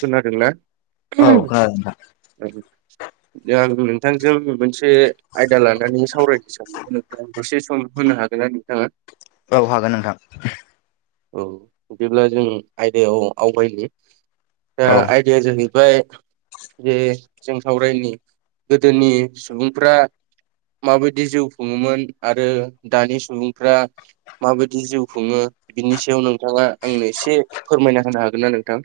खोनादोंना? औ खोनादों दा आं नोंथांजों मोनसे आयदा लानानै सावरायनो सानदों नोंथां दसे सम होनो हागोनना नोंथाङा? औ हागोन नोंथां। औ बिदिब्ला जों आयदायाव आवगायनो दा औ आयदाया जाहै बाय जे जों सावरायनि गोदोनि सुबुंफ्रा माबायदि जिउ खुङोमोन आरो दानि सुबुंफ्रा माबायदि जिउ खुङो बिनि सायाव नोंथाङा आंनो एसे फोरमायना होनो हागोन ना नोंथां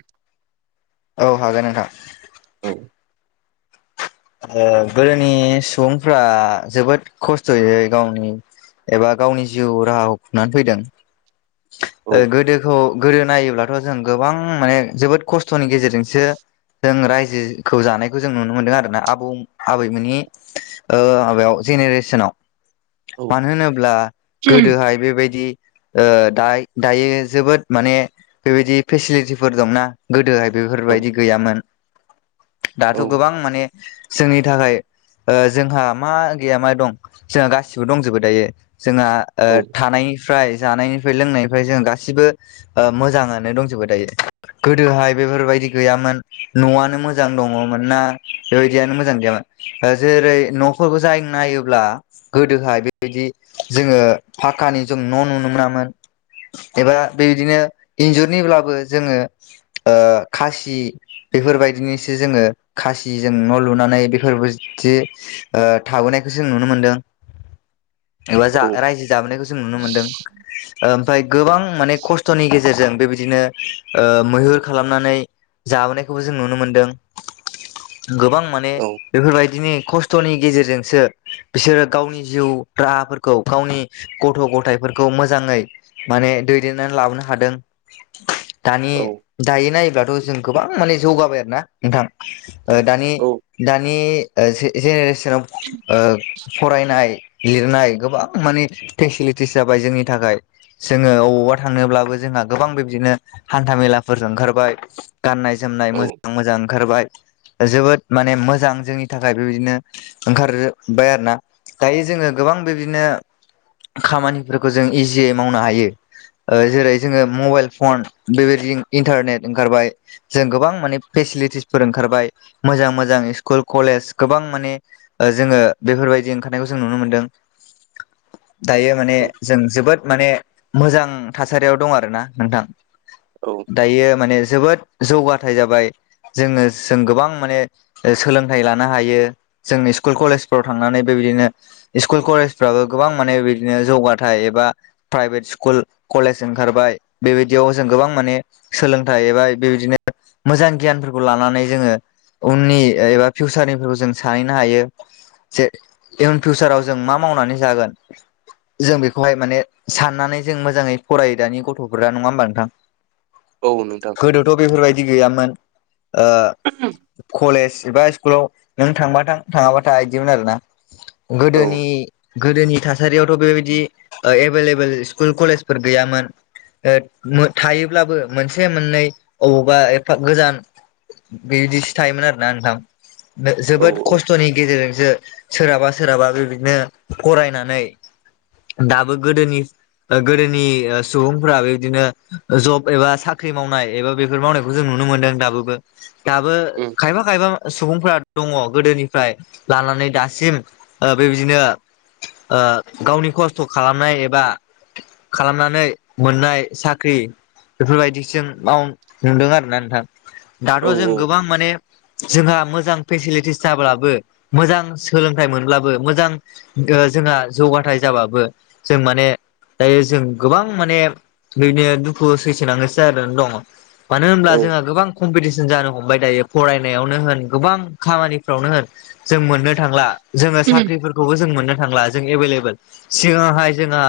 औ हागोन औ नोंथां ओ गोदोनि सुबुंफ्रा जोबोद खस्थयै गावनि एबा गावनि जिउ राहाखौ खुंनानै फैदों औ गोदोखौ गोदो नायोब्लाथ जों गोबां माने जोबोद खस्थनि गेजेरजोंसो जों रायजोखौ जानायखौ जों नुनो मोनदों आरोना आ आबौ आबैमोननि माबायाव ओ जेनेरेसनाव औ मानो होनोब्ला गोदोहाय बेबायदि ओ दाय दायो जोबोद माने बेबायदि फेसिलिटिफोर दंना गोदोहाय औ बेफोरबायदि गैयामोन औ दाथ गोबां माने जोंनि थाखाय जोंहा मा गैया मा दं जोंहा गासिबो दंजोबो दायो जोंहा ओ औ थानाय फ्राय जानायनिफ्राय लोंनायनिफ्राय जों गासिबो मोजाङनो दंजोबो दायो गोदोहाय बेफोरबायदि गैयामोन न'आनो मोजां दङमोन ना बेबाय बियानो मोजां गैयामोन जेरै न'रफोरखौ जाय नायोब्ला गोदोहाय बेबायदि जोङो फाकानि जों न' नुनो मोनामोन एबा बेबायदिनो इन्जुरनिब्लाबो जोङो खासि बेफोरबायदिनोसो जोङो खासि जो न' लुनानै बेफोरबायदि ओ थाबोनायखौ जों नुनो मोनदों एबा औ रायजो जाबोनायखौ जों नुनो मोनदों फाय गोबां माने खस्थनि गेजेरजों बेबायदिनो ओ मैहुर खालामनानै जाबोनायखौबो जों नुनो मोनदों गोबां माने औ बेफोरबायदिनि खस थ'नि गेजेरजोंसो बिसोरो गावनि जिउ राहाफोरखौ गावनि गथ' गथायफोरखौ मोजांङै माने दैदेननानै लाबोनो हादों दानि औ दायो नायोब्लाथ' जों गोबां माने जौगाबाय आरो ना नोंथां औ ओ दानि औ दान नि ओ जे जेनेरेसनाव फरायनाय लिरनाय गोबां माने फेसिलिटिस जाबाय जोंनि थाखाय जोंङो अबावबा थांनोब्लाबो जोंहा गोबां बिब्दिनो हान्था मेलाफोरजों ओंखारबाय गाननाय जोमनाय औ मोजां मोजां ओंखारबाय जोबोद माने मोजां जोंनि थाखाय बेबायदिनो ओंखारोबबाय आरो ना दायो जोंङो गोबां बिदिनो खामानिफोरखौ जों इजियै मावनो हायो। ओ जेरै जोंङो मबाइल फन बेबायदि इन्टारनेट ओंखारबाय जों गोबां माने फेसिलिटिसफोर ओंखारबाय मोजां मोजां स्कुल कलेज गोबां माने जोङो बेफोरबायदि ओंखारनायखौ जों नुनो मोनदों [inaudible] दायो माने औ जों जोबोद माने मोजां थासारियाव दं आरो ना नोंथां औ दायो माने जोबोद जौगाथाय जाबाय जोंङो जों गोबां माने सोलोंथाइ लानो हायो जोंनि स्कुल कलेजफ्राव थांनानै बेबायदिनो सकुल कलेजफ्राबो गोबां माने बिदिनो जौगाथायाइ एबा प्राइभेट स्कुल कलेज ओंखारबाय बेबायदियाव जों गोबां माने सोलोंथाइ एबा बेबायदिनो मोजां गियानफोरखौ लानानै जोंङो उननि एबा फिउसारनिफोरखौ जों सानैहनो हायो जे इयुन फिउसाराव जों मा मा मावनानै जागोन जों बेखौहाय माने साननानै जों मोजांङै फरायो दानि गथ'फोरा नंङा होमबा नोंथां औ नोंथां गोदोथ' बेफोरबायदि गैयामोन कलेज एबा स्कुलाव नों थांबाथ थांङाबाथाया बिदिमोन आरो ना औ गोदोनि गोदोनि थासारियावथ' बेबायदि एभेलेब स्कुल कलेजफोर गैयामोन थायोब्लाबो मोनसे मोननै अबावबा एफा गोजान बिदिसो थायोमोन आरो ना नोंथां औ जोबोद औ खस्थ'नि गेजेरजों ज सोरहाबा सोरहाबा बेबायदिनो फरायनानै दाबो गोदोनि गोदोनि सुबुंफोरा बेबायदिनो जब एबा साख्रि मावनाय एबा बेफोर मावनायखौ जों नुनो मोनो नुनो मोनदों दाबो दाबो उम खायफा खायफा सुबुंफोरा दंङो गोदोनिफ्राय लानानै दासिम बेबायदिनो गावनि खस्थ' खालामनाय एबा खालामनानै मोननाय साख्रि बेफोरबायदि जों माव नुदों आरोना नोंथां आरो औ जों औ गोबां माने जोंहा मोजां फेसिलिटिस जाब्लाबो मोजां सोलोंथाइ मोनब्लाबो मोजां जोंहा जौगाथाय जाबाबो जों माने दायो जों गोबां माने बिदिनो दुखु सैसो आरो दंङो मानो होनब्ला औ जोंहा गोबां कम्पिटिसन जानो हमबाय दायो फरायनायावनो होन गोबां खामानिफ्रावनो होन जों मोननो थांला जोंङो साख्रिफोरखौबो जों मोननो थांला जों एभलेबेल सिगाङावहाय जोंहा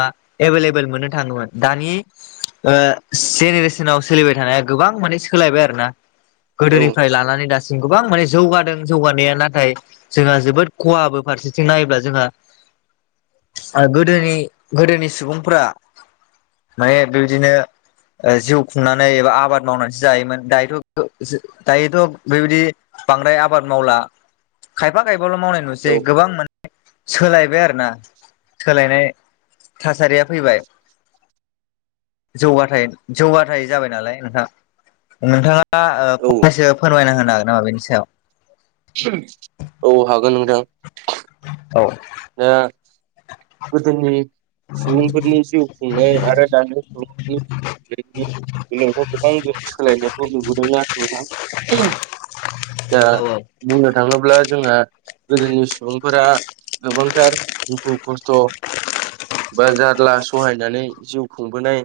एभलेबोल मोननो थांङोमोन दानि जेनेरेसनाव सोलिबाय थानाया गोबां माने सोलायबाय आरो ना औ गोदोनिफ्राय लानानै दासिम गोबां माने जौगादों जौगानाया नाथाय जोंहा जोबोद खहाबो फारसेथिं नायोब्ला जोंहा गोदोनि गोदोनि सुबुंफोरा माने बेबायदिनो जिउ खुंनानै एबा आबाद मावनानैसो जायोमोन दायोथ' दायोथ' बेबायदि बांद्राय आबाद मावला खायफा खायफा ल' मावनाय नुसै औ गोबां माने सोलायबाय आरो ना सोलायनाय थासारिया फैबाय जौगाथाय जौगाथाय जाबाय नालाय नोंथां नोंथांङा औ फंनैसो फोरमायना होनो हागोन नामा बेनि सायाव औ हागोन नोंथां औ दा गोदोनि सुबुंफोरनि जिउ खुंनाय आरो दानि सुबुंफोरनि जिउ खुंनायनि दिनैहाय गोबां जों सोलायनायखौ नुबोदों आरो नोंथां दा औ बुंनो थाङोब्ला जोंहा गोदोनि सुबुंफोरा गोबांथार दुखु खस्थ' बा जार्ला सहायनानै जिउ खुंबोनाय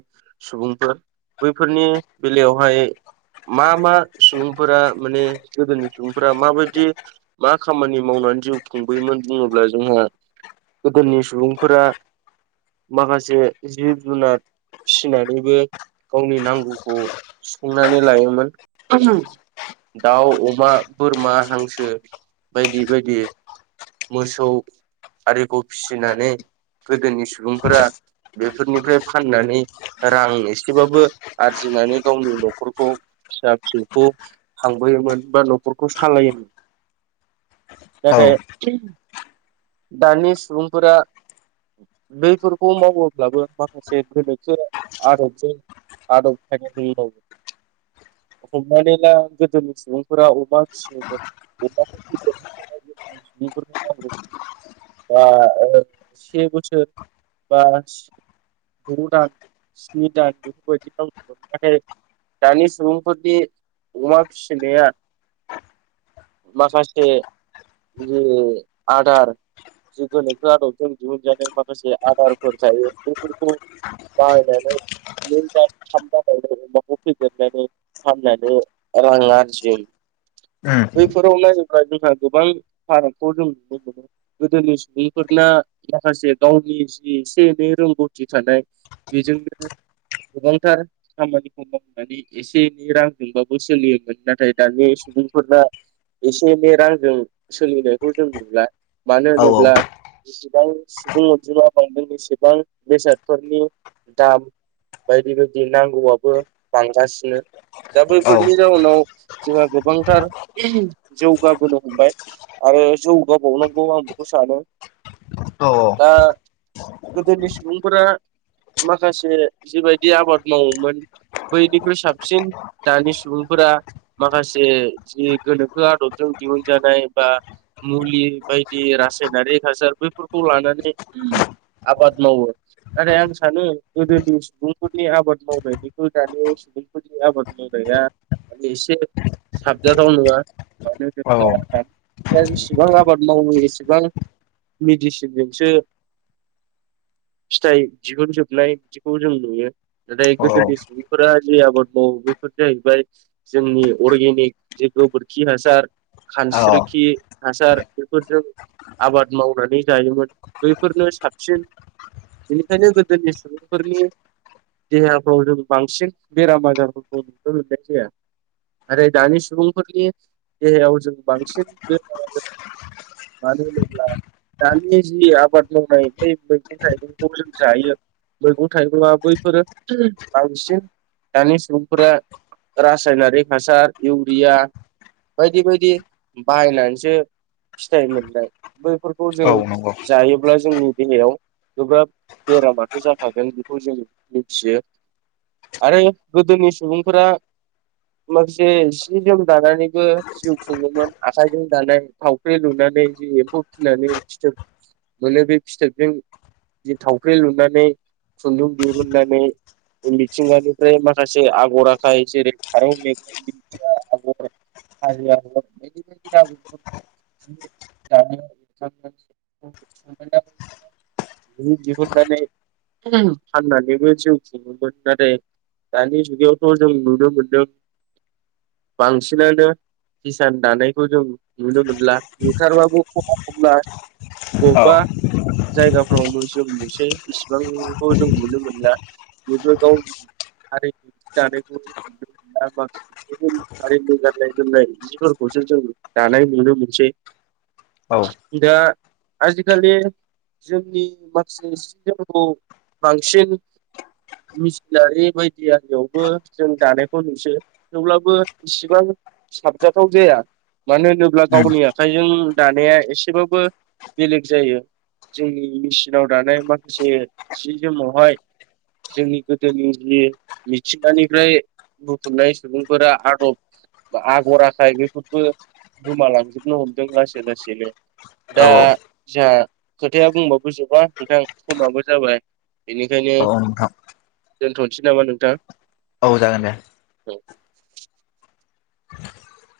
सुबुंफोर बैफोरनि बेलायावहाय मा मा सुबुंफोरा माने गोदोनि सुबुं फोरा माबायदि मा खामानि मावनानै जिउ खुंबोयोमोन बुङोब्ला जोंहा गोदोनि सुबुंफोरा माखासे जिब जुनार फिसिनानैबो गावनि नांगौखौ सुफुंनानै लायोमोन दाउ अमा बोरमा हांसो बायदि बायदि मोसौ आरिखौ फिसिनानै गोदोनि सुबुंफोरा बेफोरनिफ्राय फाननानै रां एसेबाबो आरजिनानै गावनि न'खरखौ फिसा फिसौखौ खांबोयोमोन बा न'खरखौ सालायोमोन [inaudible] उम नाथाय दानि सुबुंफोरा बैफोरखौ मावोब्लाबो माखासे गोनोखो आदबजों [unintelligible] हमनानै ला गोदोनि सुबुंफोरा अमा फिसि अमाखौ [unintelligible] [unintelligible] बा से बोसोर बा गु दान स्नि दान बेबायदि [unintelligible] दानि सुबुंफोरनि अमा फिसिनाया माखासे जि आदार। जि गोनोखो आदाबजों दिहुनजानाय माखासे आदारफोर थायो बेफोरखौ बायनानै नै दान थाम दानावनो अमाखौ फेदेरनानै फाननानै रां आरजियो। बैफोराव नायोब्ला जोंहा गोबां फारागखौ जों नुनो मोनो। गोदोनि सुबुंफोरना माखासे गावनि जि एसे एनै रोंगौथि थानाय। बेजोंनो गोबांथार खामानिखौ मावनानै एसे एनै रांजोंबाबो सोलियोमोन नाथाय दानि बे सुबुंफोरना एसे एनै रांजों सोलिनायखौ जों नुला। मानो औ होनोब्ला गोबां सुबुं अनजिमा बांदों बेसेबां बेसादफोरनि दाम। बायदि बायदि नांगौआबो बांगासिनो दा बैफोरनि जाउनाव जोंहा गोबांथार जौगाबोनो हमबाय आरो जौगाबावनो। आं बेखौ सानो। औ। दा गोदोनि सुबुंफोरा माखासे जिबायदि आबाद मावोमोन बैनिख्रुइ साबसिन दानि सुबुंफोरा माखासे जि गोनोखो आदबजों दिहुन जानाय बा मुलि बायदि रासायनारि हासार बैफोरखौ लानानै आबाद मावो नाथाय आं सानो गोदोनि सुबुंफोरनि आबाद मावनाय बेखौ दानि सुबुंफोरनि आबाद मावनाय एसे साबजाथाव नङा। मानो औ। होनोब्ला दानिफ्राय जेसेबां आबाद मावो एसेबां मेडिसिनजोंसो [inaudible] फिथाइ दिहुनजोबनाय बिदिखौ जों नुयो नाथाय औ गोदोनि सुबुंफोरा जि आबाद मावो बे फोर जाहैबाय जोंनि अर्गेनिक जे गोबोरखि हासार खानस्रिखि हासार बेफोरजों आबाद मावनानै जायोमोन बैफोरनो साबसिन बेनिखायनो गोदोनि सुबुंफोरनि देहाफ्राव जों बांसिन बेराम आजारफोरखौ न मोननाय जाया। आरो दानि सुबुंफोरनि देहायाव जों बांसिन बेमार आजार मानो होनोब्ला दानि जि आबाद मावनाय बे मैगं थाइगंखौ जों जायो। मैगं थाइगंआ बैफोरो बांसिन दानि सुबुंफोरा रासायनारिक हासार इउरिया बायदि बायदि बाहायनानैसो फिथाइ मोननाय बैफोरखौ औ जों नंगौ जायोब्ला जोंनि देहायाव गोब्राब बेरामाथ' जाखागोन बेखौ जों मिथियो। आरो गोदोनि सुबुंफोरा माखासे सि जोम दानानैबो जिउ खुङोमोन आखायजों दानाय थाव फाइ लुनानै जि एम्फौ फिसिनानै फिथोब मोनो बे फिथोबजों बि थावख्रि लुनानै खुन्दुं दिहिरुननानै मिथिंगानिफ्राय माखासे आगर आखाय जेरै फारौ मेगं दिन्थिया आगर हाजो आगर [unintelligible] [unintelligible] [inaudible] बि दिहुननानै फाननानैबो जिउ खुङोमोन नाथाय दानि जुगावथ' जों नुनो मोनदों बांसिनानो किसान दानायखौ जों नुनो मोनला। बुथारबाबो खमा खमला औ बबेबा जायगाफ्रावनो जों मोनसे इसिबांखौ जों नुनो मोनला बेबो गाव हारि जि दानायखौ माखसे गुबुन हारिनि गाननाय जोमनाय सिफोरखौ सो जों दानाय नुनो मोनसै [inaudible] दा आजिखालि जोंनि माखासे सि जोमखौ बांसिन मिसिनारि बायदियियावबो जों दानायखौ नुसै थेवब्लाबो इसिबां साबजाथाव जाया मानो होनोब्ला उम गावनिया खाइनि दानाया एसेबाबो बेलेग जायो जोंनि मेचिनाव दानाय माखासे जि जोमावहाय जोंनि गोदोनि जि मिथिंगानिफ्राय बुथुमनाय सुबुंफोरा आदब आगर आखाय बेफोरबो गोमालां नो हमदों लासै लासैनो औ दा जोंहा खोथाया बुंबाबो जोबा नोंथां समाबो जाबाय बेनिखायनो औ नोंथां दोनथ'सै नामा नोंथां औ जागोन दे औ